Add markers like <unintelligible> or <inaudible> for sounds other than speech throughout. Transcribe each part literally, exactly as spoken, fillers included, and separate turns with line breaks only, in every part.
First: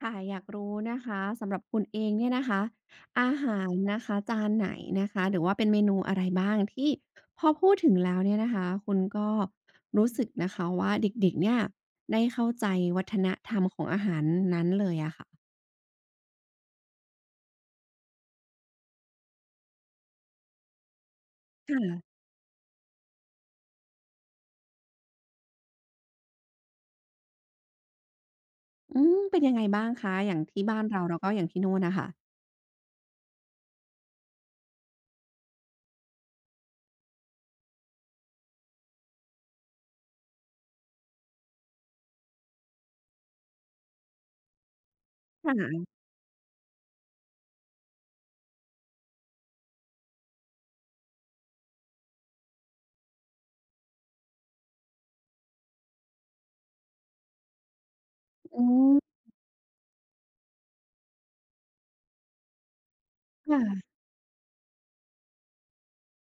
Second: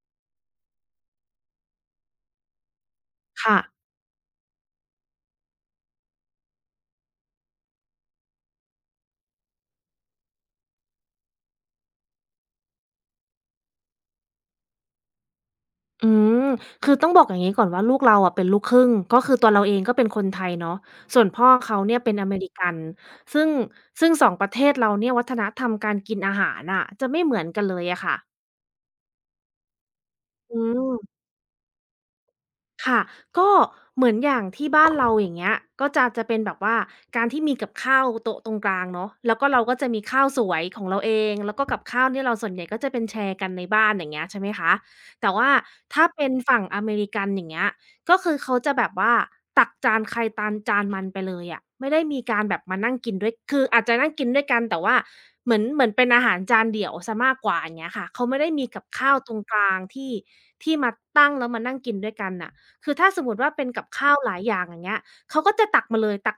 ค่ะอยากรู้นะคะสำหรับคุณเองเนี่ยนะคะอา
ค่ะ
หารนะคะจานไหนนะคะหรือว่าเป็นเมนูอะไรบ้างที่พอพูดถึงแล้วเนี่ยนะคะคุณก็รู้สึกนะคะว่าเด็กๆเนี่ยได้เข้าใจวัฒนธรรมของอาหารนั้นเลยอะค่ะ
อืมคือต้องบอกอย่างนี้ก่อนว่าลูกเราอะเป็นลูกครึ่ง ก็คือตัวเราเองก็เป็นคนไทยเนาะส่วนพ่อเขาเนี่ยเป็
ค่ะ
นอเมริกัน ซึ่งซึ่งสองประเทศเราเนี่ยวัฒนธรรมการกินอาหารน่ะจะไม่เหมือนกันเลยอะค่ะ
อืมเป็นยังไงบ้างคะอย่าง
อื
ที่บ้านเรา
ม
แล้วก็อย่างที่นู่นน่ะคะ
ค่ะก็เหมือนอย่างที่บ้านเราอย่างเงี้ยก็จะจะเป็นแบบว่าการที่มีกับข้าวโต๊ะตรงกลางเนาะแล้วก็เราก็จะมีข้าวสวยของเราเองแล้วก็กับข้าวเนี่ยเราส่วนใหญ่ก็จะเป็นแชร์กันในบ้านอย่างเงี้ยใช่ไหมคะแต่ว่า
ค่ะ
ถ้าเป็นฝั่งอเมริกันอย่างเงี้ยก็คือเขาจะแบบว่าตักจานใครตานจานมันไปเลยอะไม่ได้มีการแบบมานั่งกินด้วยคืออาจจะนั่งกินด้วยกันแต่ว่าเหมือนเหมือนเป็นอาหารจานเดี่ยวเสียมากกว่าอย่างเงี้ยค่ะเขาไม่ได้
อื
มีกับข้า
ม
วตรงกลางที่ที่มาตั้งแล้วมานั่งกินด้วยกันน่ะ คือถ้าสมมุติว่า
ค่ะ
เป็นกับข้าวหลายอย่างอย่างเงี้ยเขาก็จะตักมาเลยตั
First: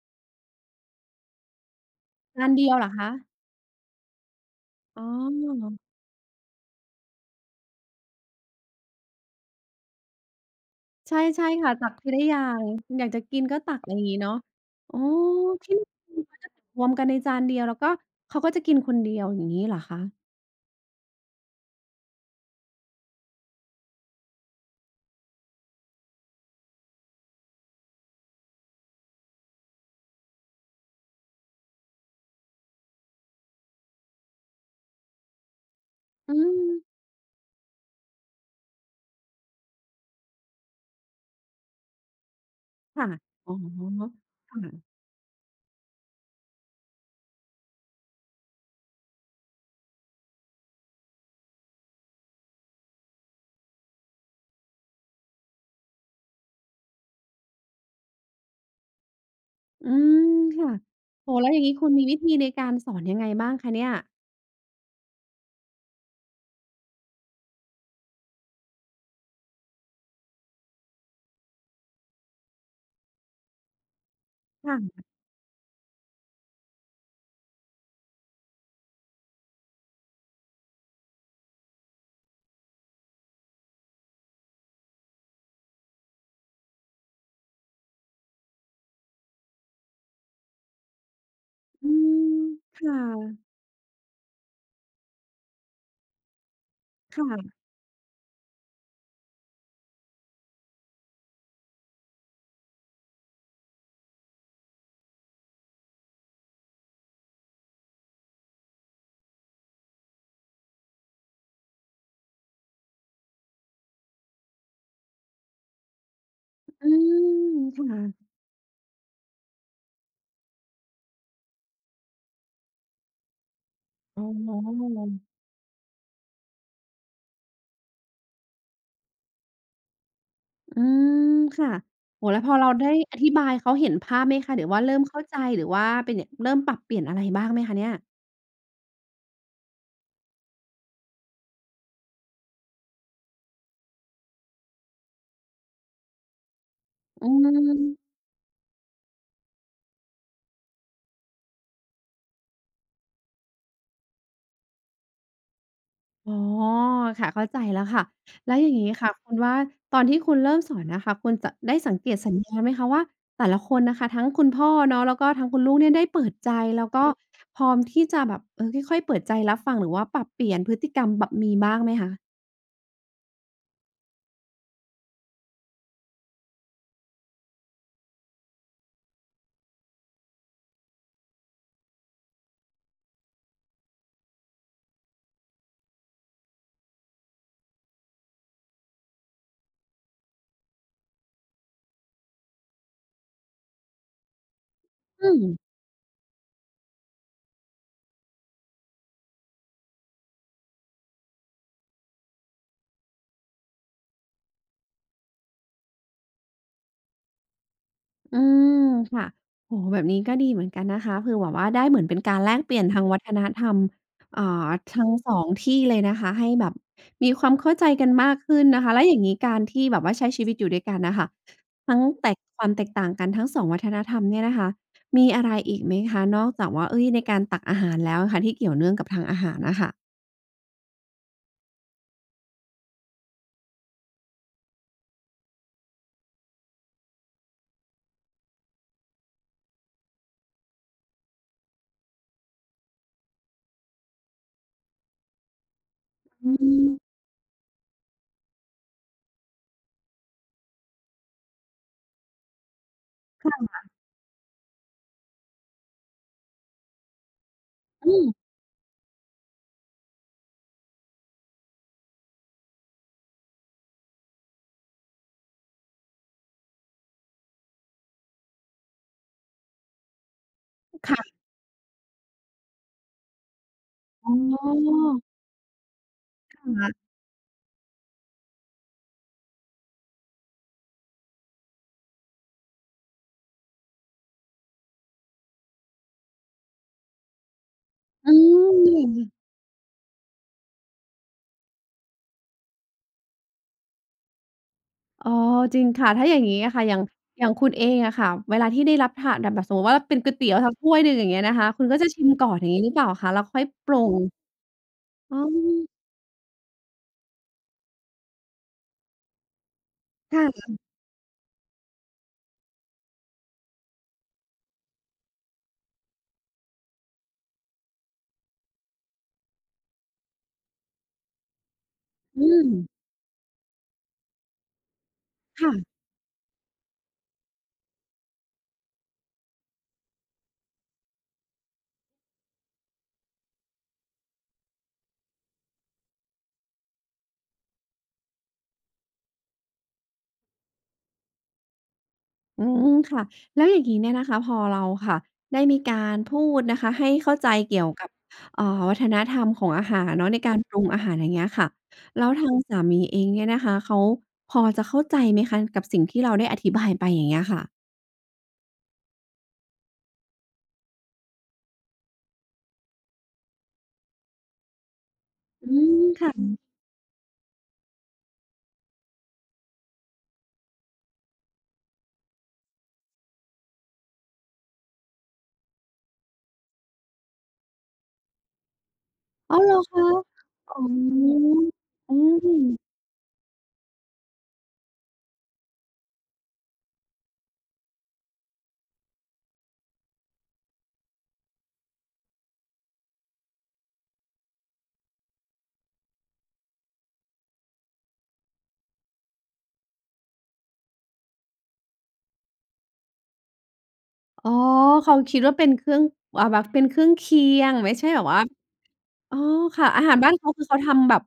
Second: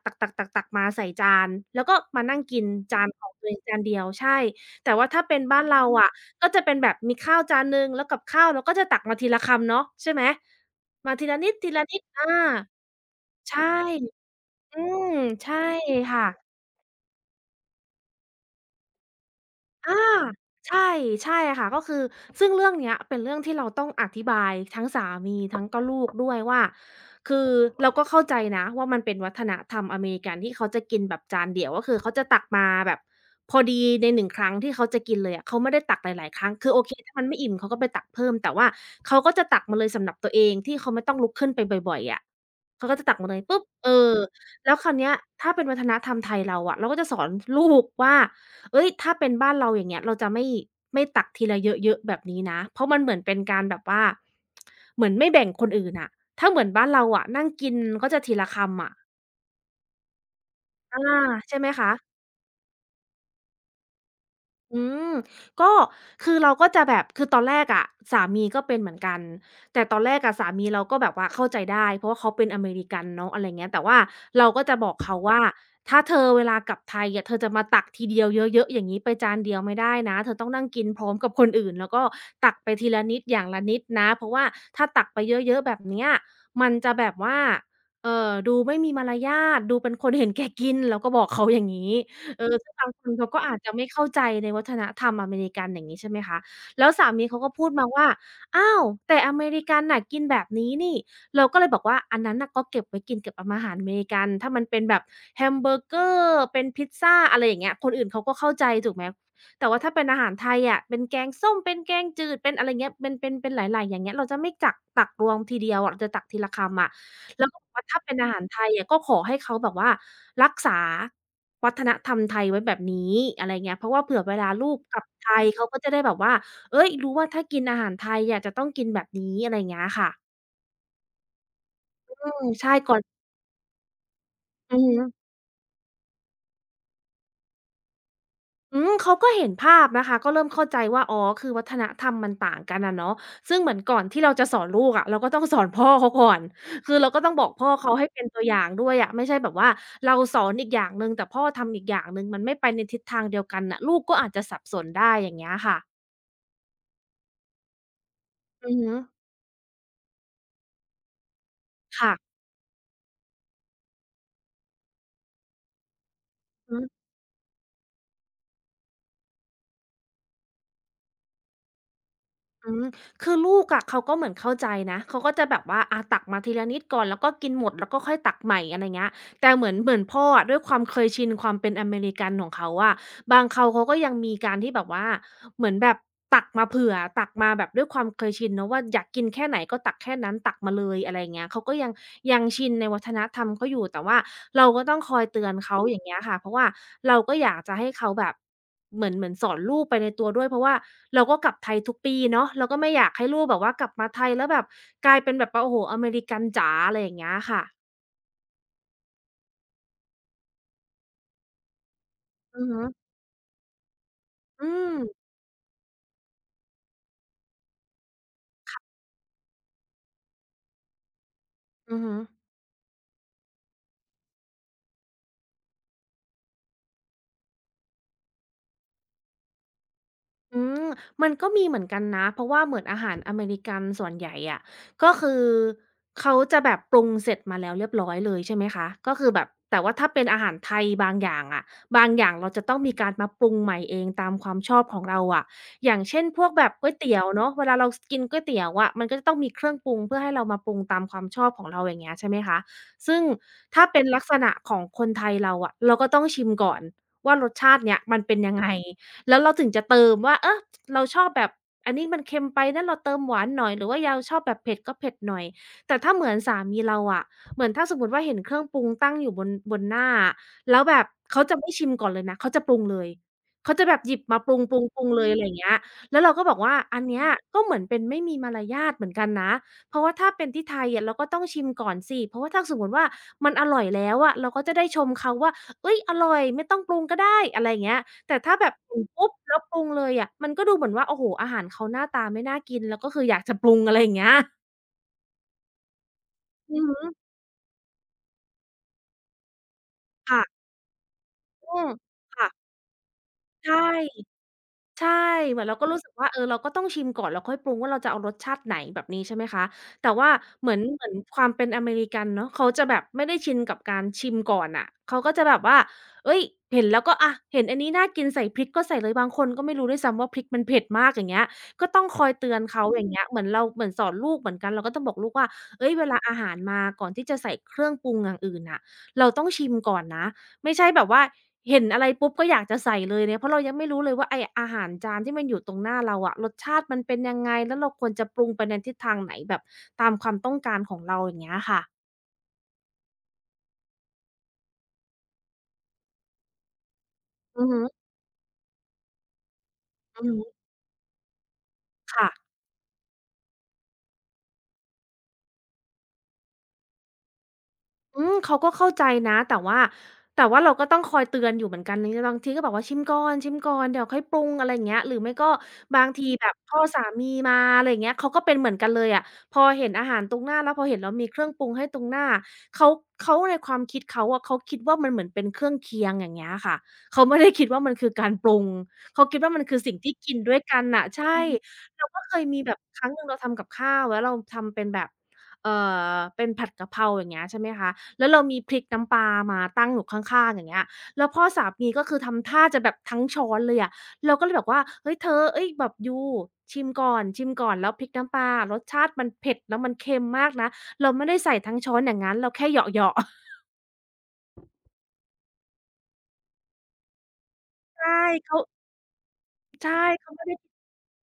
กๆๆๆๆมาใส่จานแล้วก็มานั่ง
จาน
กิน
เดียวเหรอ
จาน
คะ
ของตัวเองจานเดียวใช่แต่
อ๋
ว่าถ้าเป็นบ้านเรา
อ
อะก็จะเป็นแบบมีข้าวจานหนึ่งแล้วกับข้าวเราก็จะตักมาทีละคำเนาะใช่ไหมมา
ใช่
ทีละ
ใช่
นิ
ค่ะตัก
ด
ที
ๆ
ละ
อา
อย่างอยากจะกินก็
ใช่
ตักอะไรอย่างงี้เนาะ
อื
อ๋อ
มใช่
ที่ <unintelligible>
ค่ะ
เขาจะตักรวมกันในจานเดียวแล้วก็เขาก็จะกินคนเดียวอย่างงี้เหรอ
อา
คะ
ใช่ใช่ค่ะก็คือซึ่งเรื่องเนี้ยเป็นเรื่องที่เราต้องอธิบายทั้งสามีทั้งก็ลูกด้วยว่าคือเราก็เข้าใจนะว่ามันเป็นวัฒนธรรมอเมริกันที่เขาจะกินแบบจานเดียวก็คือเขาจะตักมาแบบพอดีในหนึ่งครั้งที่เขาจะกินเลยอะเขาไม่ได้ตักหลาย
อื
ๆครั้งคือโอเค
ม
ถ้ามันไม่อิ่มเขาก็ไปตักเพิ่มแต่ว่าเขาก็จะตักมาเลยสำหรับตัวเองที่เขาไม่ต้องลุกขึ้นไปบ่อยๆอะเขาก็จะ
ค่ะ
ตักมาเลย
อ๋อ
ปุ๊บเออแล้วคราว
ค่ะ
เนี้ยถ้าเป็นวัฒนธรรมไทยเราอะเราก็จะสอนลูกว่า เฮ้ยถ้าเป็นบ้านเราอย่างเงี้ยเราจะไม่ไม่ตักทีละเยอะๆแบบนี้นะเพราะมันเหมือนเป็นการแบบว่าเหมือนไม่แบ่งคนอื่นอะถ้าเหมือนบ้านเราอะนั่งกินก็จะทีละคำอะ
อืมค่ะ
อา
โอ้โฮแล้วอ
ใช่
ย่า
ไห
ง
ม
งี้คุ
คะ
ณมีวิธีในการสอนยังไงบ้างคะเนี่ย
อืมก็คือเราก็จะแบบคือตอนแรกอะสามีก็เป็นเหมือนกันแต่ตอนแรกอะสามีเราก็แบบว่าเข้าใจได้เพราะว่าเขาเป็นอเมริกันเนาะอะไรเงี้ยแต่ว่าเราก็จะ
ค่ะ
บอกเขาว่าถ้าเธอเวลากลับไทยอะเธอจะมาตักทีเดียวเยอะๆอย่างงี้ไปจานเดียวไม่ได้นะเธอต้องนั่งกินพร้อมกับคนอื่นแล้วก็ตักไปทีละนิดอย่างละนิดนะเพราะว่าถ้าตักไปเยอะๆแบบเนี้ยมันจะแบบว่าเอ่อดูไม่มีมารยาทดูเป็นคนเห็นแก่กินเราก็บอกเขาอย่างงี้
อืม
เออซึ่งบาง
ค่
คนเขาก็
ะ
อาจจะไม่เข้าใจในวัฒนธรรมอเมริกันอย่างงี้ใช่ไหมคะแล้วสามีเขาก็
ค่ะ
พูดมาว่าอ้าวแต่อเมริกันน่ะกินแบบนี้นี่เราก็เลยบอกว่าอันนั้นน่ะก็เก็บไว้กินกับอาอาหารอเมริกันถ้ามันเป็นแบบแฮมเบอร์เกอร์เป็นพิซซาอะไรอย่างเงี้ยคนอื่นเขาก็เข้าใจถูกไหมแต่ว่าถ้าเป็นอาหารไทยอะเป็นแกงส้มเป็นแกงจืดเป็นอะไรเงี้ยเป็นเป็นเป็นหลายๆอย่างเงี้ยเราจะไม่จักตักรวมทีเดียวอะเราจะตักทีละคำ
อื
อะ แล้
ม
วก็บอกว่าถ้าเป็น
ค่ะ
อาหารไทยอะก็ขอให้เขาแบบว่ารักษาวัฒนธรรมไทยไว้แบบนี้อะไรเงี้ยเพราะว่าเผื่อ
อ๋
เวลาลูกก
อ
ลับไทยเขาก็จะได้แบบว่าเฮ้ยรู้ว่าถ้ากินอาหารไทยอะจะต้องกินแบบนี้อะไรเงี้ยค่ะ
อืมค่ะ
อื
โอ้โฮแล้
ม
วพอเรา
ใช่
ได้
ก่อน
อธิบายเขาเห็นภาพไหมคะหรือ
อือ
ว่า
ฮึ
เริ่มเข้าใจหรือว่าเป็นยเริ่มปรับเปลี่ยนอะไรบ้างไหมคะเนี่ย
อืมเขาก็เห็นภาพนะคะก็เริ่มเข้าใจว่าอ๋อคือวัฒนธรรมมันต่างกันนะเนาะซึ่งเหมือนก่อนที่เราจะสอนลูกอะะเราก็ต้องสอนพ่อเขาก่อน <laughs> คือเราก็
อื
ต้องบอกพ่อเขาให้
ม
เป็นตัวอย่างด้วยอะะไม่ใช่แบบว่าเราสอนอีกอย่างหนึ่งแต่พ่อทำอีกอย่างหนึ่งมันไม่ไปในทิศทางเดียวกันน่ะลูกก็อาจจะสับสนได้อย่างเงี้ยค่ะ
อ๋อค่ะเข้าใจแล้วค่ะแล้วอ
อื
ย่า
อ
งงี้
ฮึ
ค่ะคุณว่าตอนที่คุณเริ่มสอนนะคะคุณจะได้สังเกตสั
ค่ะ
ญญาณไหมคะว่าแต่ละคนนะคะทั้งคุณพ่อเนาะแล้วก็ทั้งคุณลูกเนี่ยได้เปิดใจแล้วก็พร้อมที่จะแบบเออค่อยๆเปิดใจรับฟังหรือว่าปรับเปลี่ยนพฤติกรรมแบบมีบ้างไหมคะ
อืมคือลูกอะเขาก็เหมือนเข้าใจนะ เขาก็จะแบบว่าอาตักมาทีละนิดก่อนแล้วก็กินหมดแล้วก็ค่อยตักใหม่อะไรเงี้ยแต่เหมือนเหมือนพ่ออะด้วยความเคยชินความเป็นอเมริกันของเขาอะบางเขาเขาก็ยังมีการที่แบบว่า เหมือนแบบตักมาเผื่อตักมาแบบด้วยความเคยชินเนาะว่าอยากกินแค่ไหนก็ตักแค่นั้นตักมาเลยอะไรอย่างเงี้ยเขาก็ยังยังชินในวัฒนธรรมเขาอยู่แต่ว่าเราก็ต้องคอย
อื
เตื
ม
อนเขาอย่างเงี้ยค่ะเพราะว่าเราก็อยากจะให้เขาแบบเหมือนเหมือนสอนลูกไปในตัวด้วยเพราะว่าเราก็กลับไทยทุกปีเนาะเราก็ไม่อยากให้ลูกแบบว่ากลับมาไทยแล้วแบบกลายเป็นแบบว่าโอ้โฮอเมริกันจ๋าอะไรอย่างเงี้ยค่ะ
อืมค่ะโอ้โฮแบบนี้ก็ดีเหมือนกันนะคะคือแบบว่าได้เหมือนเป็นการแลก
อือ
เป
ฮึ
ลี่ยนทางวัฒนธรรม
อื
อ่า
ม
ทั้งสองที่เลยนะคะให้แบบมีความเข้าใจกันมากขึ้นนะคะแล้วอย่างงี้การที่แบบว่าใช้ชีวิตอยู่ด้วยกันน่ะค่ะ
อื
ทั้
อ
ง
ฮึ
แตกความแตกต่างกันทั้งสองวัฒนธรรมเนี่ยนะคะมีอะไรอีกไหมคะนอกจากว่าเฮ้ยในการตักอาหารแล้วอะค่ะที่เกี่ยวเนื่องกับทางอาหารน่ะค่ะ
อืมมันก็มีเหมือนกันนะเพราะว่าเหมือนอาหารอเมริกันส่วนใหญ่อะก็คือเขาจะแบบปรุงเสร็จมาแล้วเรียบร้อยเลยใช่ไหมคะก็คือแบบแต่ว่าถ้าเป็นอาหารไทยบางอย่างอะบางอย่างเราจะต้องมีการมาปรุงใหม่เองตามความชอบของเราอะอย่างเช่นพว
อื
กแบบ
ม
ก๋วยเตี๋ยวเนาะเวลาเราสกินก๋วยเตี๋ยวอะมันก็จะต้องมีเครื่องปรุงเพื่อให้เรามาปรุงตามความชอบของเราอย่างเงี้ยใช่ไหมคะซึ่งถ้าเป็นลักษณะของคนไทยเราอะเราก็ต้องชิมก่อนว่ารสชาติเนี้ย
อื
มัน
ม
เป็นยังไง แล้วเราถึงจะเติมว่าเออเราชอบแบบอันนี้มันเค็มไปนะเราเติมหวานหน่อยหรือว่าเราชอบแบบเผ็ดก็เผ็ดหน่อยแต่ถ้าเหมือนสามีเราอะเหมือนถ้าสมมุติว่าเห็นเครื่องปรุงตั้งอยู่บนบนหน้าอะแล้วแบบ
ค่ะ
เขาจะไม่ชิมก่อนเลยนะเขาจะปรุงเลยเขาจะแบบหยิบมาปรุงๆๆเลยอะไรอ
อ
ย่างเงี้ยแล้วเราก็บอก
๋อ
ว่าอัน
ค่ะ
เนี้ยก็เหมือนเป็นไม่มีมารยาทเหมือนกันนะเพราะว่าถ้าเป็นที่ไทยอะเราก็ต้องชิมก่อนสิเพราะว่าถ้าสมมุติว่ามันอร่อยแล้วอะเราก็จะได้ชมเขาว่าเฮ้ยอร่อยไม่ต้องปรุงก็ได้อะไรอย่างเงี้ย
อื
แต่ถ้าแบบหุงปุ๊บ
ม
แล้วปรุงเลยอะมันก็ดูเหมือนว่าโอ้โฮอาหารเขาหน้าตาไม่น่ากินแล้วก็คืออยากจะปรุงอะไรอย่างเงี้ย
อ๋อจริงค่ะถ้าอย่างงี้อะ
อื
ค่ะ
อ
อย่า
ฮึ
งอย่างคุณเองอะค่ะเวลาที่ได้รับทานแบบสมมุติว่าเป็นก๋วย
ค่ะ
เตี๋ยวสักถ้วยหนึ่งอย่างเงี้ยนะคะ
อื
คุณ
ม
ก็จะชิม
ค่ะ
ก่อนอย่างงี้หรือเปล่าคะแล้วค่อย
ใช่
ปรุง
ใช่
อ๋
เหมือนเราก็
อ
รู้สึกว่าเออเราก็ต้องชิมก่อนแล้วค่อยปรุงว่าเราจะเอารสชาติไหนแบบนี้ใช่ไหมคะแต่ว่า
ค่ะ
เหมือนเหมือนความเป็นอเมริกันเนาะเขาจะแบบไม่ได้ชินกับการชิมก่อนน่ะเขาก็จะแบบว่าเฮ้ยเห็นแล้วก็อะเห็นอันนี้น่ากินใส่พริกก็ใส่เลยบางคนก็ไม่รู้ด้วยซ้ำว่าพริกมันเผ็ดมากอย่างเงี้ยก็ต้องคอย
อื
เตือน
ม
เขาอย่างเงี้ยเหมือนเราเหมือนสอนลูกเหมือนกันเราก็ต้องบอกลูกว่าเฮ้ยเว
ค่ะ
ลาอาหารมาก่อนที่จะใส่เครื่องปรุงอย่างอื่นน่ะเราต้องชิมก่อนนะ ไม่ใช่แบบว่าเห็นอะไรปุ๊บก็อยากจะใส่เลยเนี่ยเพราะเรายังไม่รู้เลยว่าไอ้อาหารจานที่มันอยู่ตรงหน้าเราอะรสชาติมันเป็นยังไงแล้วเราควรจะปรุงไปในทิศทางไหนแบบตามความต้องการของเราอย่างเงี้ยค่ะ
อืมค่ะแล้วอย่างงี้เนี่ยนะคะพอเราค่ะได้มีการพูดนะคะให้เข้าใจ
อือฮึ
เกี่ยวกับเอ่อวัฒนธรรมของอาหาร
อือ
เนาะใน
ฮึ
การปรุงอาหารอย่างเงี้ยค่ะแล้
ค่ะ
วทางสามีเองเนี่ยนะคะเขาพอจะเข้าใจไหมคะกับสิ่งที่เราได้อธิบายไปอย่างเงี้ยค่ะ
อืมเขาก็เข้าใจนะแต่ว่าแต่ว่าเราก็ต้องคอยเตือนอยู่เหมือนกันในะบางทีก็บอกว่าชิมก่อนชิมก่อนเดี๋ยวค่อยปรุงอะไรอย่างเงี้ยหรือไม่ก็
อืม
บางทีแบ
ค่ะ
บพ่อสามีมาอะไรอย่างเงี้ยเขาก็เป็นเหมือนกันเลยอะพอเห็นอาหารตรงหน้าแล้วพอเห็นเรามีเครื่องปรุงให้ตรงหน้าเขาเขาในความคิดเขาอะเขาคิดว่ามันเหมือนเป็นเครื่องเคียงอย่างเงี้ยค่ะเขาไม่ได้คิดว่ามันคือการปรุงเขาคิดว่า
อ้า
มั
ว
น
เหร
คือ
อ
สิ่ง
คะ
ที่กินด้วย
อ๋อ
กันน่ะใช่อือฮึเรา
อื
ก็เคยมี
ม
แบบครั้งหนึ่งเราทำกับข้าวแล้วเราทำเป็นแบบเอ่อเป็นผัดกะเพราอย่างเงี้ยใช่ไหมคะ แล้วเรามีพริกน้ำปลามาตั้งอยู่ข้างๆอย่างเงี้ยแล้วพ่อสามีก็คือทำท่าจะแบบทั้งช้อนเลยอะเราก็เลยบอกว่าเฮ้ยเธอเฮ้ยแบบยูชิมก่อนชิมก่อนแล้วพริกน้ำปลารสชาติมันเผ็ดแล้วมันเค็มมากนะเราไม่ได้ใส่ทั้งช้อนอย่างงั้นเราแค่เหยาะๆ
อ๋อ เขาคิดว่าเป็นเครื่องอ่าแบบเป็นเครื่องเคียงไม่ใช่
ใช่
แบบว่า
เขา
อ๋อค่ะ
ใช่
อาหาร
เขา
บ้าน
ไม่
เขา
ได้
คือเขาทำแบบ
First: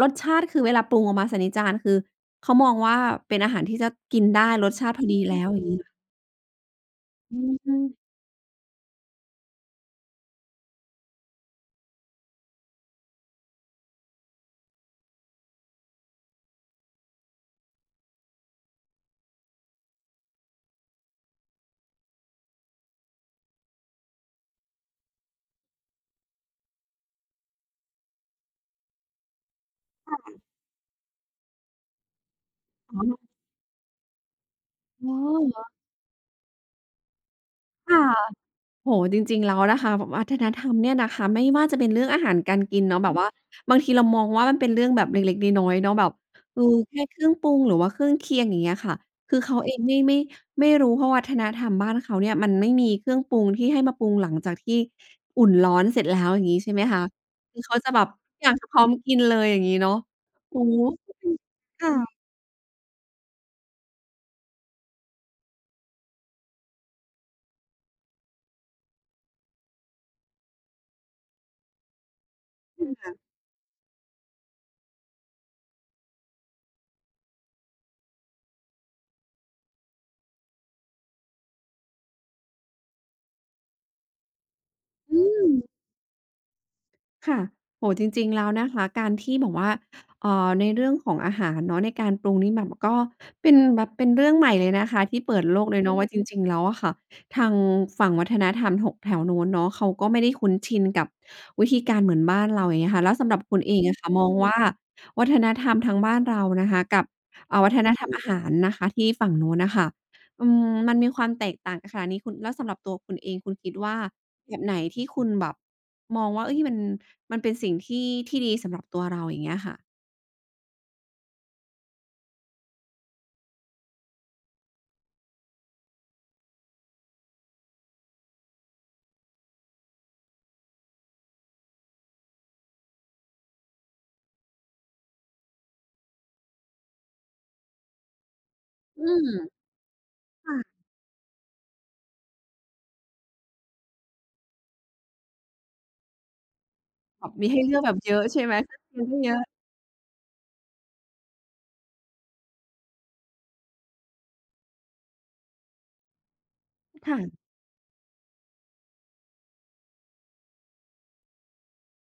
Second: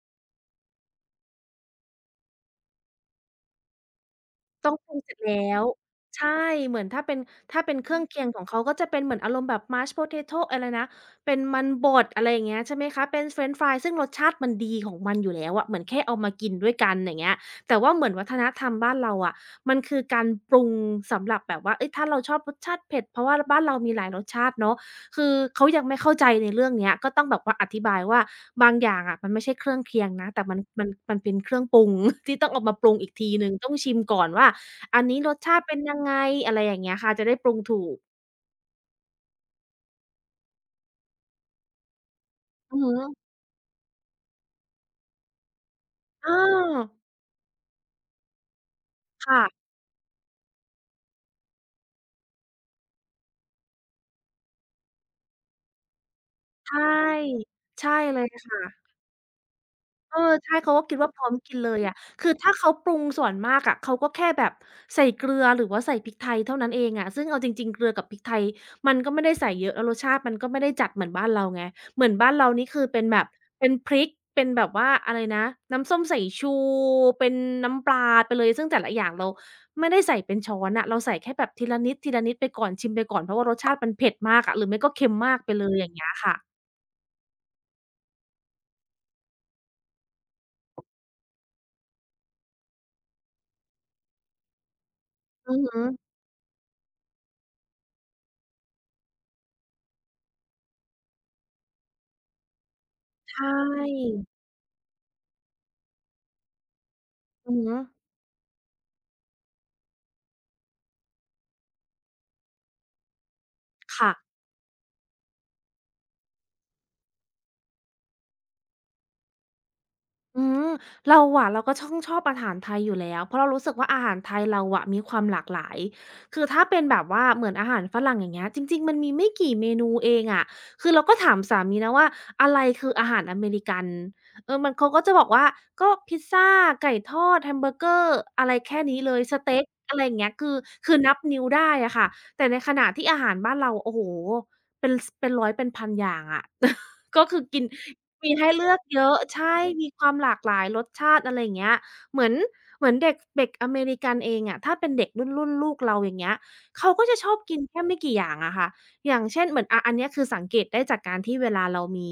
รสชาติคือเวลาปรุงออกมาใส่ในจานคือเขามองว่าเป็นอาหารที่จะกินได้ร
ต้อ
ส
งป
ชา
รุ
ติ
ง
พอ
เสร็
ดี
จ
แล้ว
แล้
อ
ว
ย่างงี้เหรอ
ใช่เหมือนถ้าเป็น
อื
ถ้าเป็นเครื่อง
ม
เคียงของเขาก็จะเป็นเหมือนอารมณ์แบบ mashed potato อะไรนะเป็นมันบดอะไรอย่างเงี้ยใช่ไหมคะเป็นเฟรนช์ฟรายซึ่งรสชาติมันดีของมันอยู่แล้วอะเหมือนแค่เอามากินด้วยกันอย่างเงี้ยแต่ว่าเหมือนวัฒนธรรมบ้านเราอะมันคือการปรุงสำหรับแบบว่าเฮ้ยถ้าเราชอบรสชาติเผ็ดเพราะว่าบ้านเรามีหลายรสชาติเนาะคือเขายังไม่เข้าใจในเรื่องเนี้ยก็ต้องแบบว่าอธิบายว่าบางอย่างอะมันไม่ใช่เครื่องเคียงนะแต่มันมันมันเป็นเครื่องปรุง <laughs> ที่ต้องเอามาปรุง
อ๋
อีก
อ
ทีหนึ่งต้องชิมก่อนว่า อัน
อ๋
นี้รสชา
อ
ติเป็นยังไงอะไรอย่างเงี้ยค่ะจะได้ปรุงถูก
ค่ะ โอ้โฮจริงๆแล้วนะคะวัฒนธรรมเนี่ยนะคะไม่ว่าจะเป็นเรื่องอาหารการ
อือ
กิน
ฮึ
เนาะแบบว่าบางทีเรามองว่ามันเป็นเรื่องแบบเล็กๆน้อยๆเนาะแบบ
เอ
เออ
อ
แค่เครื่องปรุงหรือว่าเครื่องเคียงอย่างเงี้ยค่ะคือ
ค่ะ
เขาเองไม่ไม่ไม่รู้เพราะวัฒนธรรมบ้านเขาเนี่ยมันไม่มีเครื่องปรุงที่ให้มาปรุงหลังจากที่อุ่นร้อนเสร็จแล้วอย่างงี้
ใช
ใช่ไหมคะ
่
คือเขาจะ
ใช่
แบบ
เลย
ทุกอย่างจะพร้
ค่ะ
อมกินเลยอย่างงี้เนาะ
เออใช่
โอ้
เขา
โฮ
ก็คิดว่า
ก็
พร้
เป็
อ
น
มกินเลยอะ
ค่ะ
คือถ้าเขาปรุงส่วนมากอะเขาก็แค่แบบใส่เกลือหรือว่าใส่พริกไทยเท่านั้นเองอะซึ่งเอาจริงๆเกลือกับพริกไทยมันก็ไม่ได้ใส่เยอะแล้วรสชาติมันก็ไม่ได้จัดเหมือนบ้านเราไงเหมือนบ้านเรานี่คือเป็น
ค่ะ
แบบเป็นพริกเป็นแบบว่าอะไรนะน้ำส้มสายชูเป็นน้ำปลาไปเลยซึ่งแต่ละอย่างเราไม่ได้ใส่เป็นช้อนอะเราใส่แค่แบบทีละนิดๆไปก่อนชิมไปก่อนเพราะว่ารสชาติมันเผ็ดมากอะหรือไม่ก็เค็ม
อื
มากไป
ม
เลยอย่างเงี้ยค่ะ
ค่ะโอ้โฮจริงๆแล้วนะคะการที่แบบว่าเอ่อในเรื่องของอาหารเนาะในการปรุงนี่แบบก็เป็นแบบเป็นเรื่องใหม่เลยนะคะที่เปิด
อื
โล
อ
ก
ฮึ
เลยเอนาะว่าจอริงๆแล้วอะค่ะทางฝั่งวัฒนธรรมถกแถวนู้นเนาะเขาก็ไม่ได้คุ้นชินกับวิธีการเหมือนบ้านเราอย่างเงี้ยค่ะแล้วสำหรับ
ใช่
คุณเองอะค่ะมองอืว่มามวัฒนธรรมทางบ้านเรานะคะกับ
อือ
อ่าวั
ฮึ
ฒนธรรมอาหารนะคะที่ฝั่งนู้นน่ะค่ะอืมมันมีความแตกต่างกันขนาดนี้คุณแล้วสำหรับตัวคุณเองคุณคิดว่า
ค่ะ
แบบไหนที่คุณแบบ มองว่าเฮ้ยมันมันเป็นสิ่งที่ที่ดีสำหรับตัวเราอย่างเงี้ยค่ะ
อืมเราอะเราก็ช่องชอบอาหารไทยอยู่แล้วเพราะเรารู้สึกว่าอาหารไทยเราอะมีความหลากหลายคือถ้าเป็นแบบว่าเหมือนอาหารฝรั่งอย่างเงี้ยจริงๆมันมีไม่กี่เมนูเองอะคือเราก็ถามสามีนะว่าอะไรคืออาหารอเมริกันเออมันเขาก็จะบอกว่าก็พิซซาไก่ทอดแฮมเบอร์เกอร์อะไรแค่นี้
อื
เลยสเต็
ม
กอะไรอย่างเงี้ยคือ
ค่ะ
คือนับนิ้วได้อะค่ะแต่ในขณะที่อาหารบ้านเราโอ้โฮเป็นสเป็นร้อยเป็นพันอย่างอะ <laughs> ก็
แบบ
คือ
มี
กิ
ให้
น
เลือกแบบเยอะ
มี
ใช่
ให้
ไหม
เลื
เ
อก
ครื
เย
อ
อะ
เคียก็เยอะ
ใช่มีความหลากหลายรสชาติอะไรอย่างเงี้ยเหมือนเหมือนเด็กเด็กอเมริกันเองอะถ้าเป็นเด็กรุ่นรุ่นลูกเราอย่างเงี้ยเขาก็จะชอบ
ค่ะ
กินแค่ไม่กี่อย่างอะค่ะอย่างเช่นเหมือนอะอันเนี้ยคือสังเกตได้จากการที่เวลาเรามี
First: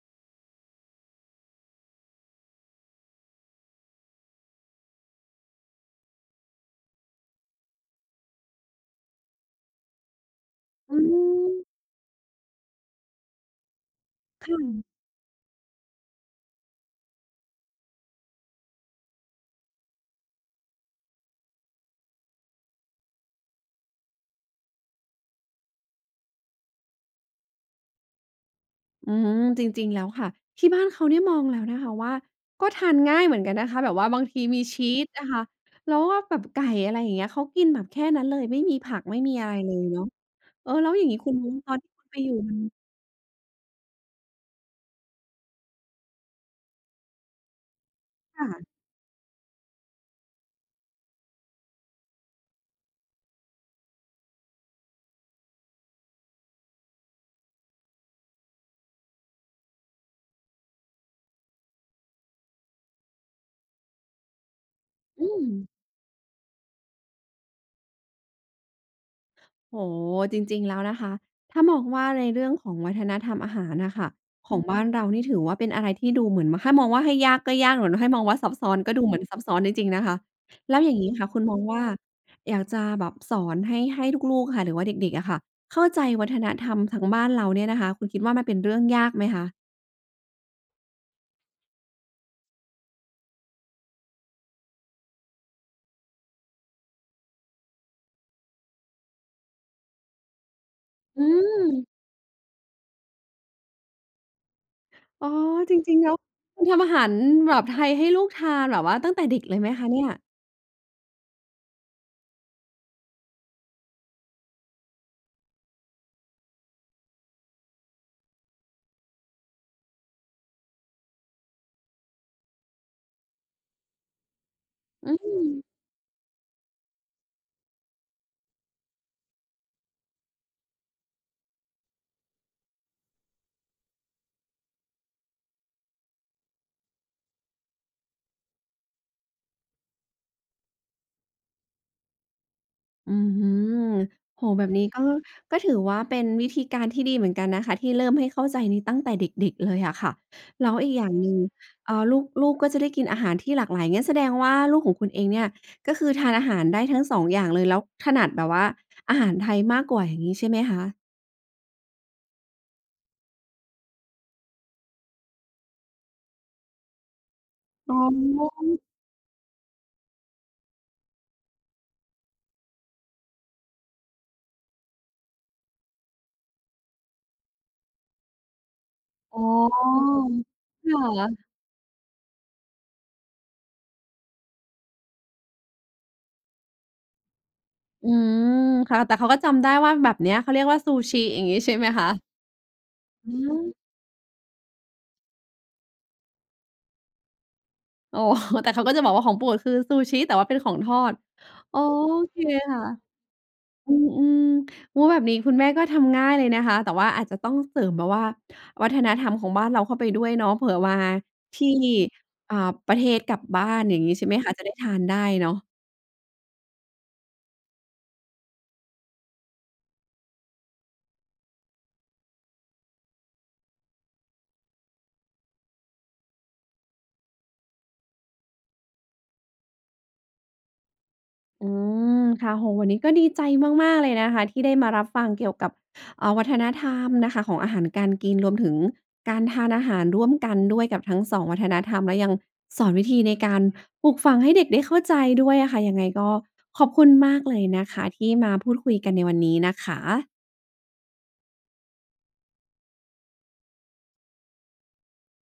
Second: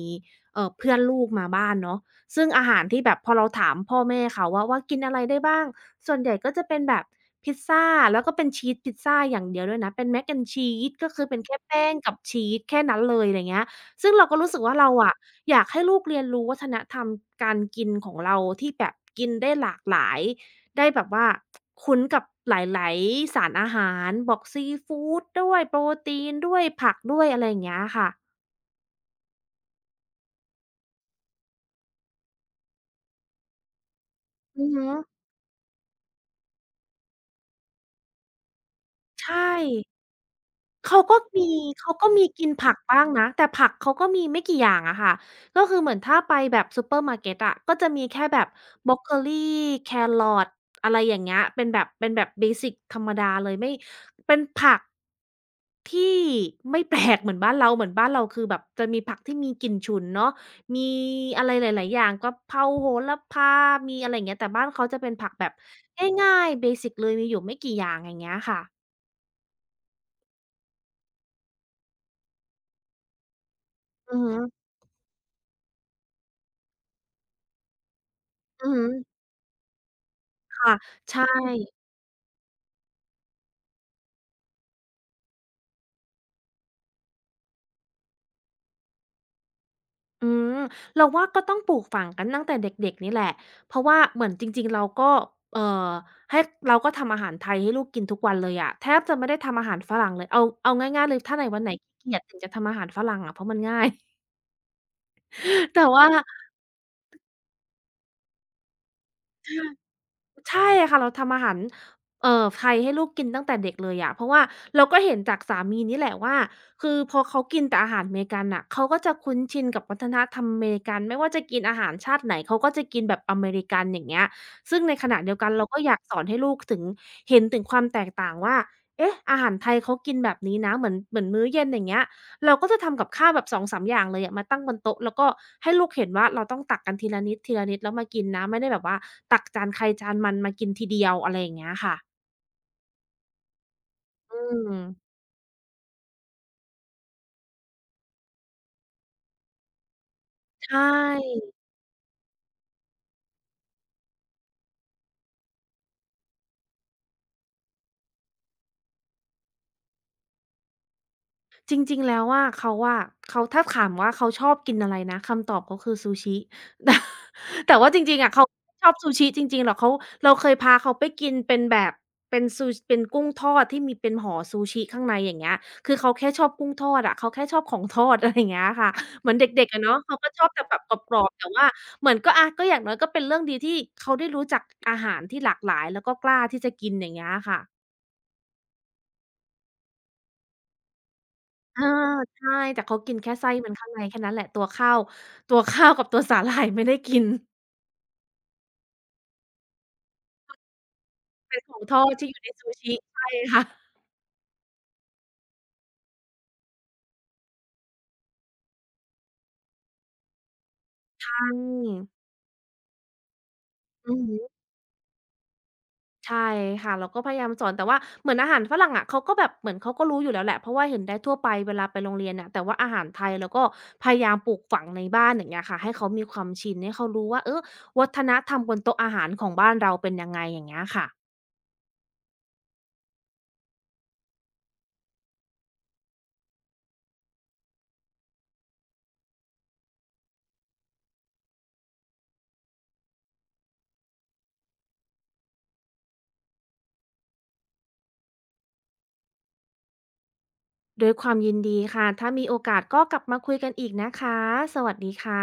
เอ่อเพื่อนลูกมาบ้านเนาะซึ่งอาหารที่แบบพอเราถามพ่อแม่เขาว่าว่ากินอะไรได้บ้างส่วนใหญ่ก็จะเป็นแบบพิซซาแล้วก็เป็นชีสพิซซาอย่างเดียวด้วยนะเป็น mac and cheese
อื
ก็คือเป็น
ม
แค่แป้งกับชีสแค่นั้นเลยอะไรเงี้ยซึ่งเราก็
ค
รู้สึกว่าเรา
่ะ
อะ อยากให้ลูกเรียนรู้วัฒนธรรมการกินของเราที่แบบกินได้หลากหลายได้แบบว่าคุ้นกับหลายๆ สารอาหารบอกซีฟูดด้วยโปรตีนด้วยผักด้วยอะไรอย่างเงี้ยค่ะ
อืมจริงๆแล้วค่ะที่บ้านเขาเนี่ยมองแล้วนะคะว่าก็ทานง่ายเหมือนกันนะคะแบบว่าบางทีมี
อือฮึ
ชีสนะคะแล้วก็แบบไก่อะไรอย่างเงี้ยเขากินแบบแค่นั้นเลยไม่มีผักไม่
ใช
มีอะ
่
ไรเลยเนาะเออแล้ว
เขา
อย่าง
ก็
งี้คุณ
มี
ตอนที่
เขา
คุ
ก็
ณไป
มี
อยู่
กิน
มัน
ผักบ้างนะแต่ผักเขาก็มีไม่กี่อย่างอะค่ะก็คือเหมือนถ้าไปแบบซูเปอร์มาร์เก็ตอะก็จะมีแค่แบบ
ค่ะ
บรอกโคลีแครอทอะไรอย่างเงี้ยเป็นแบบเป็นแบบเบสิกธรรมดาเลยไม่เป็นผัก ที่ไม่แปลกเหมือนบ้านเราเหมือนบ้านเราคือแบบจะมีผักที่มีกลิ่นฉุนเนาะมีอะไรหลายๆอย่างกะเพราโหระพามีอะไรอย่างเงี้ยแต่บ้านเขาจะเป็นผั
อื
กแบ
ม
บง่ายๆเบสิกเลยมีอยู่ไม่กี่อย่างอย่างเงี้ยค่ะ
โอ้โฮจริงๆแล้วนะคะถ้ามองว่าในเรื่องของวัฒนธรรมอาหารน่ะค่ะ
อือฮึ
ขอืองมบ้านเรานี่ถือว่าเป็นอะไรที่ดูเหมือนถ้ามองว่าให้ยากก็ยากเหมือนให้มองว่าซับ
อื
ซ้
อ
อน
ฮึ
ก็ดูเหมือนซับซ้อนจริงๆนะคะ
ค่ะ
แล้วอย่างงี้
ใช
ค่ะคุณมอง
่
ว่าอยากจะแบบสอนให้ให้ลูกๆค่ะหรือว่าเด็กๆอะค่ะเข้าใจวัฒนธรรมทางบ้านเราเนี่ยนะคะคุณคิดว่ามันเป็นเรื่องยากไหมคะ
อืมเราว่าก็ต้องปลูกฝังกันตั้งแต่เด็กๆนี่แหละเพราะว่าเหมือนจริงๆเราก็เอ่อให้เราก็ทำอาหารไทยให้ลูกกินทุกวันเลยอะแทบจะไม่ได้ทำอาหารฝรั่งเลยเอาเอาง่ายๆเลย
อื
ถ้าไหนวันไหนขี้
ม
เกียจถึงจะทำอาหารฝรั่งอะเพราะมันง่าย
อ๋อจ
แต่
ริงๆ
ว่า
แล้วคุณทำอาหารแบบไทยให้ลูกทานแบบว่าตั้งแต่เด็กเลยไหมคะเนี่ย
ใช่ค่ะเราทำอาหารเอ่อไทยให้ลูกกินตั้งแต่เด็กเลยอะเพราะว่าเราก็เห็นจากสามีนี่แหละว่าคือพอเขากินแต่อาหารอเมริกันน่ะเขาก็จะคุ้นชินกับวัฒนธรรมอเมริกันไม่ว่าจะกินอาหารชาติไหนเขาก็จะกินแบบอเมริกันอย่างเงี้ยซึ่งในขณะเดี
อื
ยวกันเราก็อยากสอนให้ลูกถึงเห็นถึงความแตกต่างว่าเอ๊ะอาหารไทยเขากินแบบนี้นะเหมือนเหมือนมื้อเย็นอย่างเงี้ย เราก็จะทำกับข้าวแบบสองสามองสามอย่างเลยอะมาตั้งบนโต๊ะแล้วก็ให้ลูกเห็นว่าเราต้องตักกันทีละนิดๆแล้วมากินนะไม่ได้แบบว่าตักจานใครจานมันมากินทีเดียวอะไรอย่างเงี้ยค่ะ
อืม
อื
โหแบบ
ม
นี้ก็ก็ถือว่าเป็นวิธีการที่ดีเหมือนกันนะคะที่เริ่มให้เข้าใจในี้ตั้งแต่เด็กๆเลยอะค่ะแล้ว
ใช่
อีกอย่างหนึ่งเอ่อลูกลูกก็จะได้กินอาหารที่หลากหลายงั้นแสดงว่าลูกของคุณเองเนี่ยก็คือทานอาหารได้ทั้งสองอย่างเลยแล้วถนัดแบบว่าอาหารไทยมากกว่าอย่างงี้ใช่ไหมคะ
จริงๆแล้วอะเขาอะเขาถ้าถามว่าเขาชอบกินอะไรนะคำตอบเขาคือซูชิ <laughs> แต่แต่ว่า
อ๋
จริงๆอะเขา
อ
ไม่ชอบซูชิจริงๆหรอกเขาเราเคยพาเขาไปกินเป็นแบบเป็นซูเป็นกุ้งทอดที่มีเป็นห่อซูชิข้างในอย่างเงี้ยคือเขาแค่ชอบกุ้งทอดอะเขาแค่ชอบของทอดอะไรอย่างเงี้ยค่ะเหมือน
อ๋
เด็กๆอะเนาะ
อ
เขาก็ชอบแต่แบบก
ค่
รอบๆแต่
ะ
ว่าเหมือนก็อาก็อย่างน้อยก็เป็นเรื่องดีที่เขาได้รู้จักอาหารที่หลากหลายแล้วก็กล้าที่จะกินอย่างเงี้ยค่ะ
อืมค่ะแต่เขาก็จำได้ว่าแบบเนี้ยเขาเรียกว่าซูชิอย่างงี้ใช่
เออ
ไหมคะ
ใช่แต่เขากินแค่ไส้
อา
มันข้างในแค่นั้นแหละตัวข้าวตัวข้าวกับตัวสาหร่ายไม่ได้กิน <laughs>
โอ้ <laughs> แต่เขาก็จะบอกว่าของโปรดคือซูชิแต่ว่าเป็นของทอด
เป็นข
โอ
องทอดที่อ
เค
ยู่ในซูชิ
ค่ะ
ใช่ค่ะ
อืมอืมโอแบบนี้คุณแม่ก็ทำง่ายเลยนะคะแต่ว่าอาจจะต้องเสริมแบบว่าวัฒนธรรมของบ้านเราเข้าไปด้วยเนาะเผื่อว่า
ใช่
ที่อ่าประเทศกลับบ้านอย่าง
อื
งี้
อ
ใช่ไหม
ฮึ
คะจะได้ทานได้เนาะ
ใช่ค่ะเราก็พยายามสอนแต่ว่าเหมือนอาหารฝรั่งอะเขาก็แบบเหมือนเขาก็รู้อยู่แล้วแหละเพราะว่าเห็นได้ทั่วไปเวลาไปโรงเรียนน่ะแต่ว่าอาหารไทยเราก็พยายามปลูกฝังในบ้านอย่างเงี้ยค่ะให้เขามีความชินให้เขารู้ว่าเออวัฒนธรรมบนโต๊ะอาหารของบ้านเราเป็นยังไงอย่างเงี้ยค่ะ
อืมค่ะโอ้โฮวันนี้ก็ดีใจมากๆเลยนะคะที่ได้มารับฟังเกี่ยวกับเอ่อวัฒนธรรมนะคะของอาหารการกินรวมถึงการทานอาหารร่วมกันด้วยกับทั้งสองวัฒนธรรมและยังสอนวิธีในการปลูกฝังให้เด็กได้เข้าใจด้วยอะค่ะยังไงก็ขอบคุณมากเลยนะคะที่มาพูดคุยกันในวันนี้นะคะ
ด้วยความยินดีค่ะ ถ้ามีโอกาสก็กลับมาคุยกันอีกนะคะ สวัสดีค่ะ